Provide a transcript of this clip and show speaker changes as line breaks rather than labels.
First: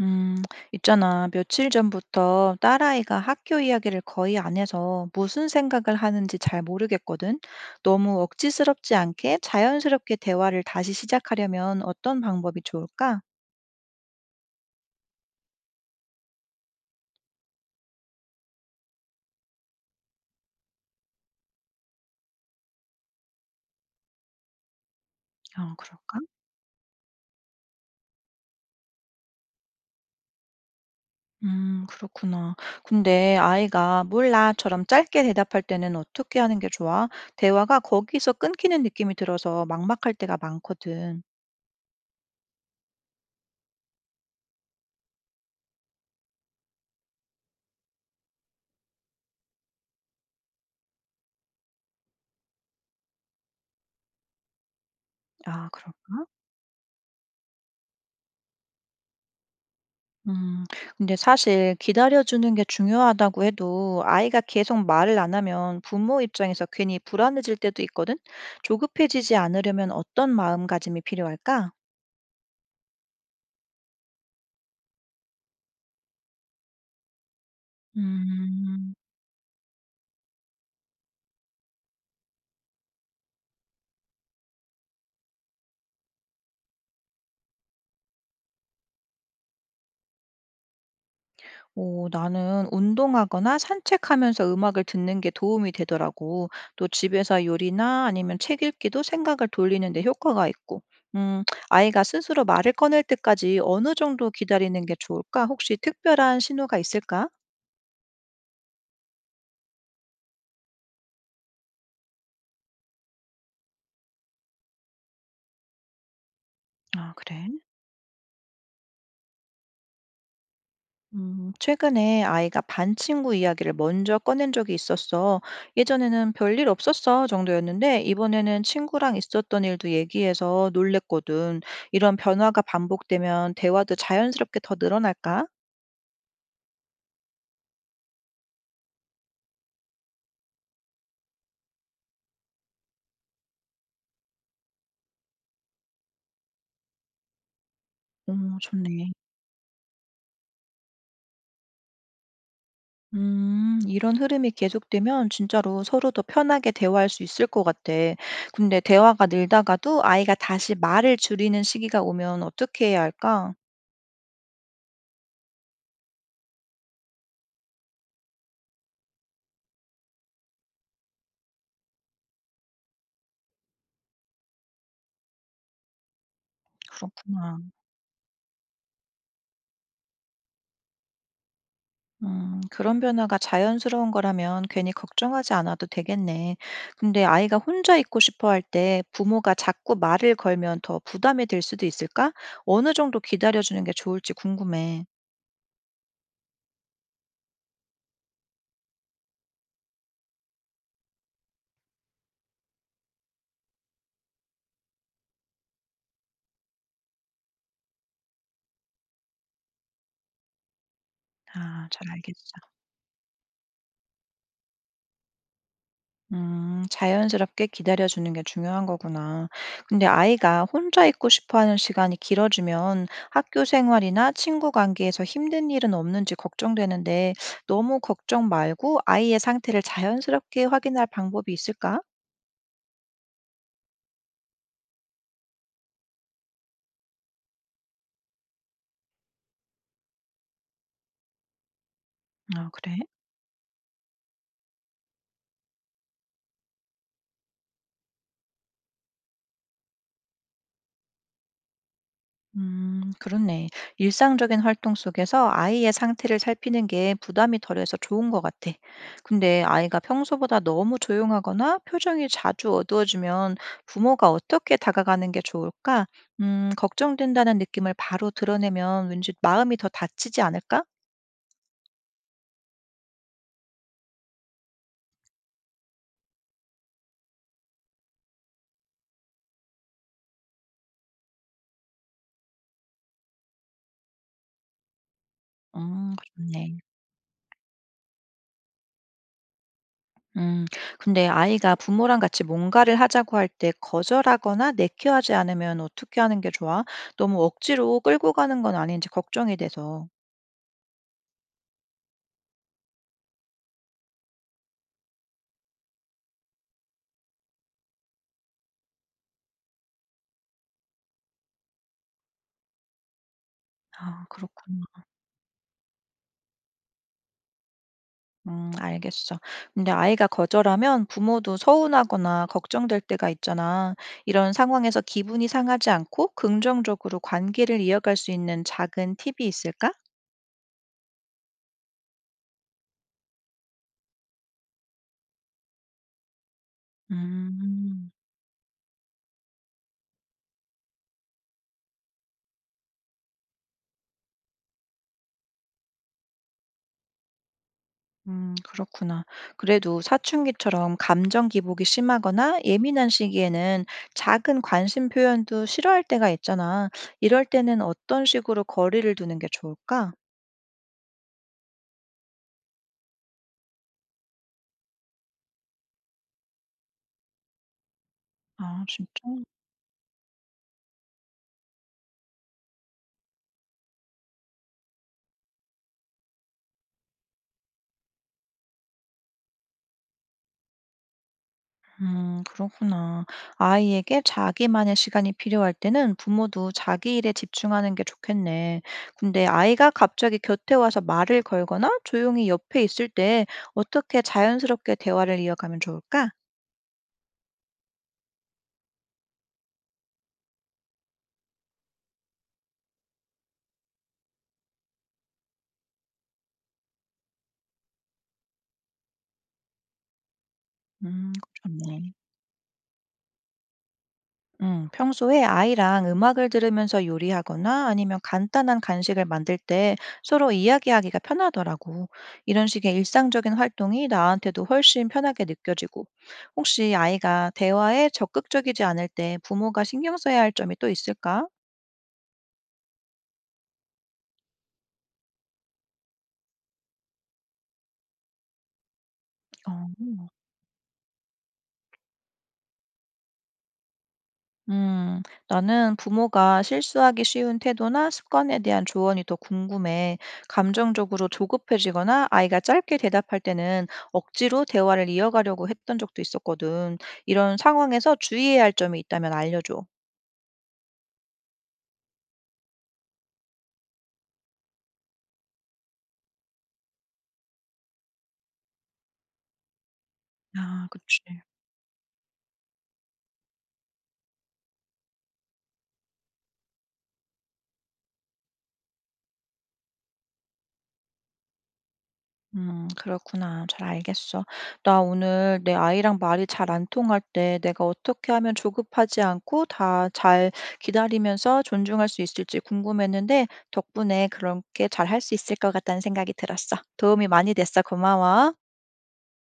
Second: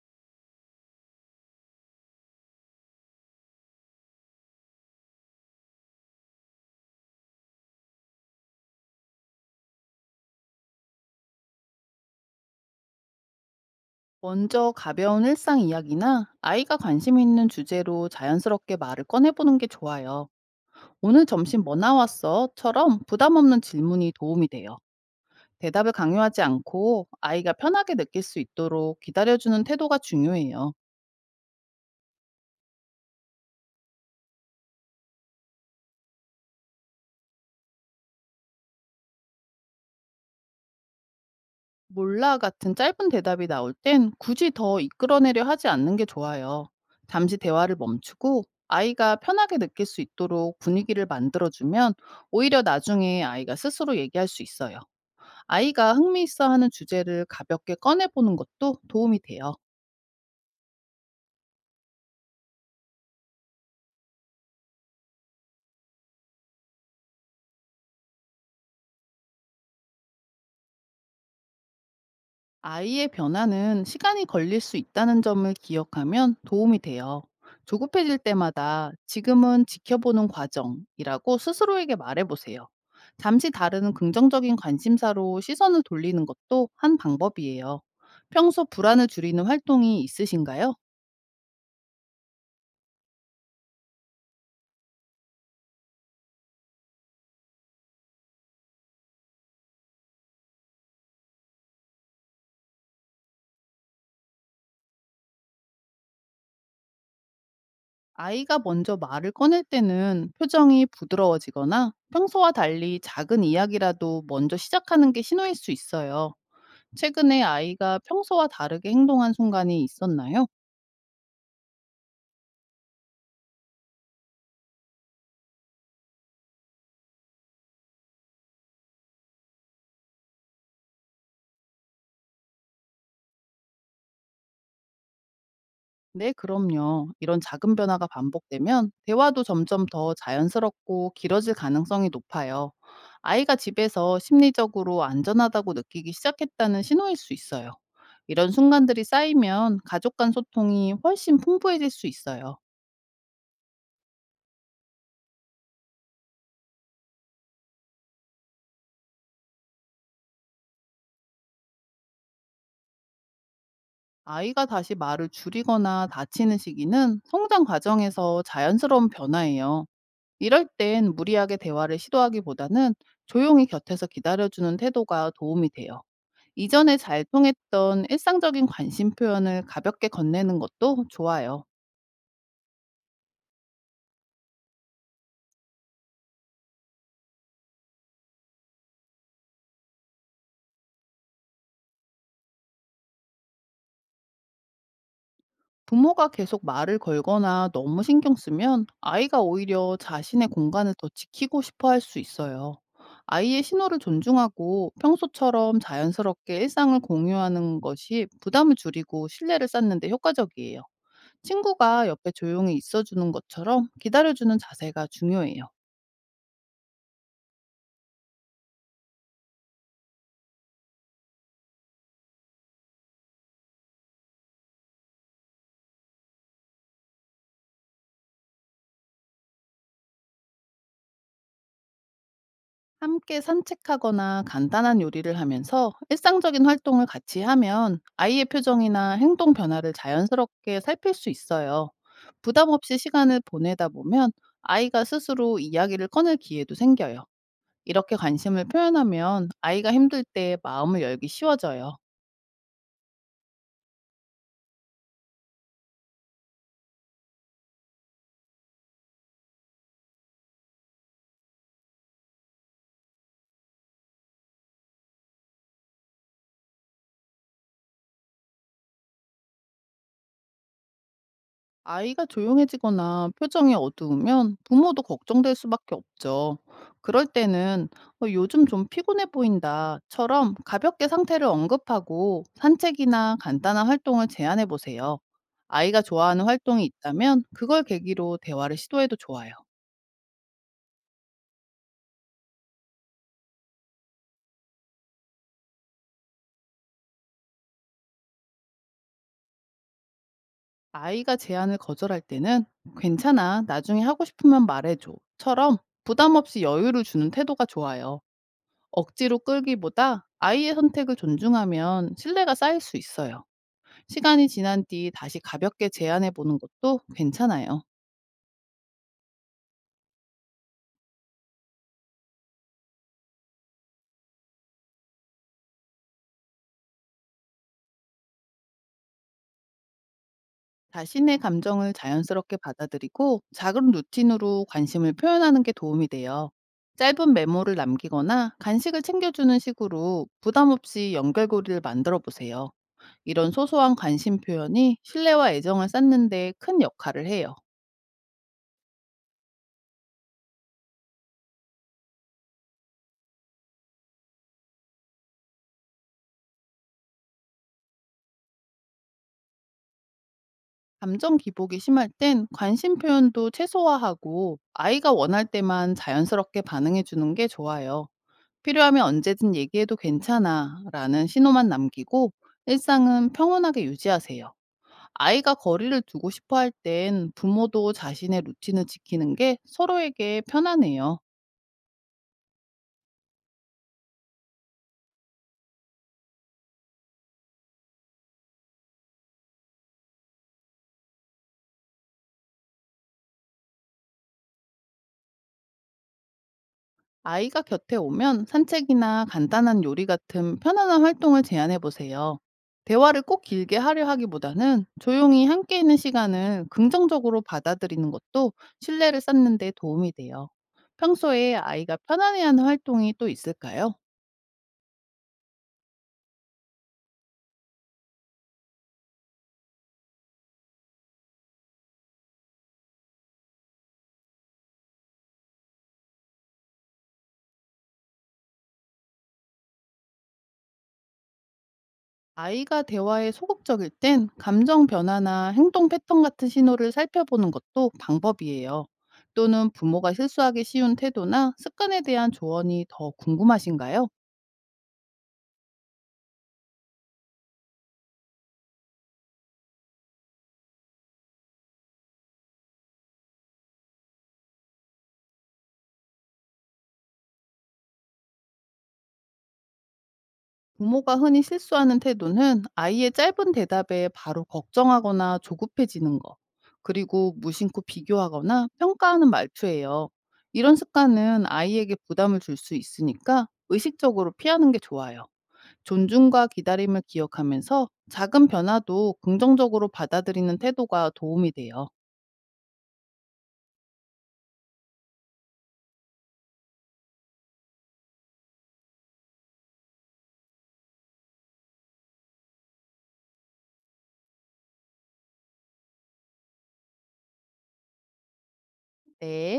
음, 있잖아. 며칠 전부터 딸아이가 학교 이야기를 거의 안 해서 무슨 생각을 하는지 잘 모르겠거든. 너무 억지스럽지 않게 자연스럽게 대화를 다시 시작하려면 어떤 방법이 좋을까?
먼저 가벼운 일상 이야기나 아이가 관심 있는 주제로 자연스럽게 말을 꺼내보는 게 좋아요. 오늘 점심 뭐 나왔어?처럼 부담 없는 질문이 도움이 돼요.
아,
대답을
그럴까?
강요하지 않고 아이가 편하게 느낄 수 있도록 기다려주는 태도가 중요해요.
그렇구나. 근데 아이가 몰라처럼 짧게 대답할 때는 어떻게 하는 게 좋아? 대화가 거기서 끊기는 느낌이 들어서 막막할 때가 많거든.
몰라 같은 짧은 대답이 나올 땐 굳이 더 이끌어내려 하지 않는 게 좋아요. 잠시 대화를 멈추고 아이가 편하게 느낄 수 있도록 분위기를 만들어주면 오히려 나중에 아이가 스스로 얘기할 수 있어요.
아, 그럴까?
아이가 흥미있어하는 주제를 가볍게 꺼내보는 것도 도움이 돼요.
음, 근데 사실 기다려주는 게 중요하다고 해도 아이가 계속 말을 안 하면 부모 입장에서 괜히 불안해질 때도 있거든? 조급해지지 않으려면 어떤 마음가짐이 필요할까?
아이의 변화는 시간이 걸릴 수 있다는 점을 기억하면 도움이 돼요. 조급해질 때마다
음,
지금은 지켜보는 과정이라고 스스로에게 말해보세요. 잠시 다른 긍정적인 관심사로 시선을 돌리는 것도 한 방법이에요. 평소 불안을 줄이는 활동이 있으신가요?
오, 나는 운동하거나 산책하면서 음악을 듣는 게 도움이 되더라고. 또 집에서 요리나 아니면 책 읽기도 생각을 돌리는 데 효과가 있고. 음, 아이가 스스로 말을 꺼낼 때까지 어느 정도 기다리는 게 좋을까? 혹시 특별한 신호가 있을까?
아이가 먼저 말을 꺼낼 때는 표정이 부드러워지거나 평소와 달리 작은 이야기라도 먼저 시작하는 게 신호일 수 있어요.
아,
최근에
그래.
아이가 평소와 다르게 행동한 순간이 있었나요?
최근에 아이가 반 친구 이야기를 먼저 꺼낸 적이 있었어. 예전에는 별일 없었어 정도였는데, 이번에는 친구랑 있었던 일도 얘기해서 놀랬거든. 이런 변화가 반복되면 대화도 자연스럽게 더 늘어날까?
네, 그럼요. 이런 작은 변화가 반복되면 대화도 점점 더 자연스럽고 길어질 가능성이 높아요. 아이가 집에서 심리적으로 안전하다고 느끼기 시작했다는 신호일 수 있어요. 이런 순간들이
좋네.
쌓이면 가족 간 소통이 훨씬 풍부해질 수 있어요.
이런 흐름이 계속되면 진짜로 서로 더 편하게 대화할 수 있을 것 같아. 근데 대화가 늘다가도 아이가 다시 말을 줄이는 시기가 오면 어떻게 해야 할까?
아이가 다시 말을 줄이거나 다치는 시기는 성장 과정에서 자연스러운 변화예요. 이럴 땐 무리하게 대화를 시도하기보다는 조용히 곁에서 기다려주는 태도가 도움이 돼요. 이전에 잘
그렇구나.
통했던 일상적인 관심 표현을 가볍게 건네는 것도 좋아요.
그런 변화가 자연스러운 거라면 괜히 걱정하지 않아도 되겠네. 근데 아이가 혼자 있고 싶어 할 때 부모가 자꾸 말을 걸면 더 부담이 될 수도 있을까? 어느 정도 기다려주는 게 좋을지 궁금해.
부모가 계속 말을 걸거나 너무 신경 쓰면 아이가 오히려 자신의 공간을 더 지키고 싶어 할 수 있어요. 아이의 신호를 존중하고 평소처럼 자연스럽게 일상을 공유하는 것이 부담을 줄이고 신뢰를 쌓는 데 효과적이에요.
아,
친구가
잘
옆에
알겠어.
조용히 있어주는 것처럼 기다려주는 자세가 중요해요.
자연스럽게 기다려주는 게 중요한 거구나. 근데 아이가 혼자 있고 싶어 하는 시간이 길어지면 학교 생활이나 친구 관계에서 힘든 일은 없는지 걱정되는데 너무 걱정 말고 아이의 상태를 자연스럽게 확인할 방법이 있을까?
함께 산책하거나 간단한 요리를 하면서 일상적인 활동을 같이 하면 아이의 표정이나 행동 변화를 자연스럽게 살필 수 있어요. 부담
아, 그래?
없이 시간을 보내다 보면 아이가 스스로 이야기를 꺼낼 기회도 생겨요. 이렇게 관심을 표현하면 아이가 힘들 때 마음을 열기 쉬워져요.
그렇네. 일상적인 활동 속에서 아이의 상태를 살피는 게 부담이 덜해서 좋은 것 같아. 근데 아이가 평소보다 너무 조용하거나 표정이 자주 어두워지면 부모가 어떻게 다가가는 게 좋을까? 걱정된다는 느낌을 바로 드러내면 왠지 마음이 더 다치지 않을까?
아이가 조용해지거나 표정이 어두우면 부모도 걱정될 수밖에 없죠. 그럴 때는 "어, 요즘 좀 피곤해 보인다처럼 가볍게 상태를 언급하고 산책이나 간단한 활동을 제안해 보세요. 아이가
그렇
좋아하는
네
활동이 있다면 그걸 계기로 대화를 시도해도 좋아요.
음. 근데 아이가 부모랑 같이 뭔가를 하자고 할 때 거절하거나 내키하지 않으면 어떻게 하는 게 좋아? 너무 억지로 끌고 가는 건 아닌지 걱정이 돼서.
아이가 제안을 거절할 때는 "괜찮아, 나중에 하고 싶으면 말해줘."처럼 부담 없이 여유를 주는 태도가 좋아요. 억지로 끌기보다 아이의 선택을 존중하면 신뢰가 쌓일 수 있어요.
아,
시간이
그렇구나.
지난 뒤 다시 가볍게 제안해 보는 것도 괜찮아요.
알겠어. 근데 아이가 거절하면 부모도 서운하거나 걱정될 때가 있잖아. 이런 상황에서 기분이 상하지 않고 긍정적으로 관계를 이어갈 수 있는 작은 팁이 있을까?
자신의 감정을 자연스럽게 받아들이고 작은 루틴으로 관심을 표현하는 게 도움이 돼요. 짧은 메모를
음.
남기거나 간식을 챙겨주는 식으로 부담 없이 연결고리를 만들어 보세요. 이런 소소한 관심 표현이 신뢰와 애정을 쌓는 데 큰 역할을 해요.
그렇구나. 그래도 사춘기처럼 감정 기복이 심하거나 예민한 시기에는 작은 관심 표현도 싫어할 때가 있잖아. 이럴 때는 어떤 식으로 거리를 두는 게 좋을까?
감정 기복이 심할 땐 관심 표현도 최소화하고 아이가 원할 때만 자연스럽게 반응해 주는 게 좋아요.
아,
필요하면
진짜?
"언제든 얘기해도 괜찮아 라는 신호만 남기고 일상은 평온하게 유지하세요. 아이가 거리를 두고 싶어 할 땐 부모도 자신의 루틴을 지키는 게 서로에게 편하네요.
그렇구나. 아이에게 자기만의 시간이 필요할 때는 부모도 자기 일에 집중하는 게 좋겠네. 근데 아이가 갑자기 곁에 와서 말을 걸거나 조용히 옆에 있을 때 어떻게 자연스럽게 대화를 이어가면 좋을까?
아이가 곁에 오면 산책이나 간단한 요리 같은 편안한 활동을 제안해 보세요. 대화를 꼭 길게 하려 하기보다는 조용히 함께 있는 시간을 긍정적으로 받아들이는 것도 신뢰를 쌓는 데 도움이 돼요.
그
평소에 아이가
좋네.
편안해하는 활동이 또 있을까요?
평소에 아이랑 음악을 들으면서 요리하거나 아니면 간단한 간식을 만들 때 서로 이야기하기가 편하더라고. 이런 식의 일상적인 활동이 나한테도 훨씬 편하게 느껴지고. 혹시 아이가 대화에 적극적이지 않을 때 부모가 신경 써야 할 점이 또 있을까?
아이가 대화에 소극적일 땐 감정 변화나 행동 패턴 같은 신호를 살펴보는 것도 방법이에요. 또는 부모가
어.
실수하기 쉬운 태도나 습관에 대한 조언이 더 궁금하신가요?
음, 나는 부모가 실수하기 쉬운 태도나 습관에 대한 조언이 더 궁금해. 감정적으로 조급해지거나 아이가 짧게 대답할 때는 억지로 대화를 이어가려고 했던 적도 있었거든. 이런 상황에서 주의해야 할 점이 있다면 알려줘.
부모가 흔히 실수하는 태도는 아이의 짧은 대답에 바로 걱정하거나 조급해지는 것, 그리고 무심코 비교하거나 평가하는 말투예요. 이런
아, 그치.
습관은 아이에게 부담을 줄 수 있으니까 의식적으로 피하는 게 좋아요. 존중과 기다림을 기억하면서 작은 변화도 긍정적으로 받아들이는 태도가 도움이 돼요.
그렇구나. 잘 알겠어. 나 오늘 내 아이랑 말이 잘 안 통할 때 내가 어떻게 하면 조급하지 않고 다 잘 기다리면서 존중할 수 있을지 궁금했는데 덕분에 그렇게 잘 할 수 있을 것 같다는 생각이 들었어. 도움이 많이 됐어. 고마워.
네.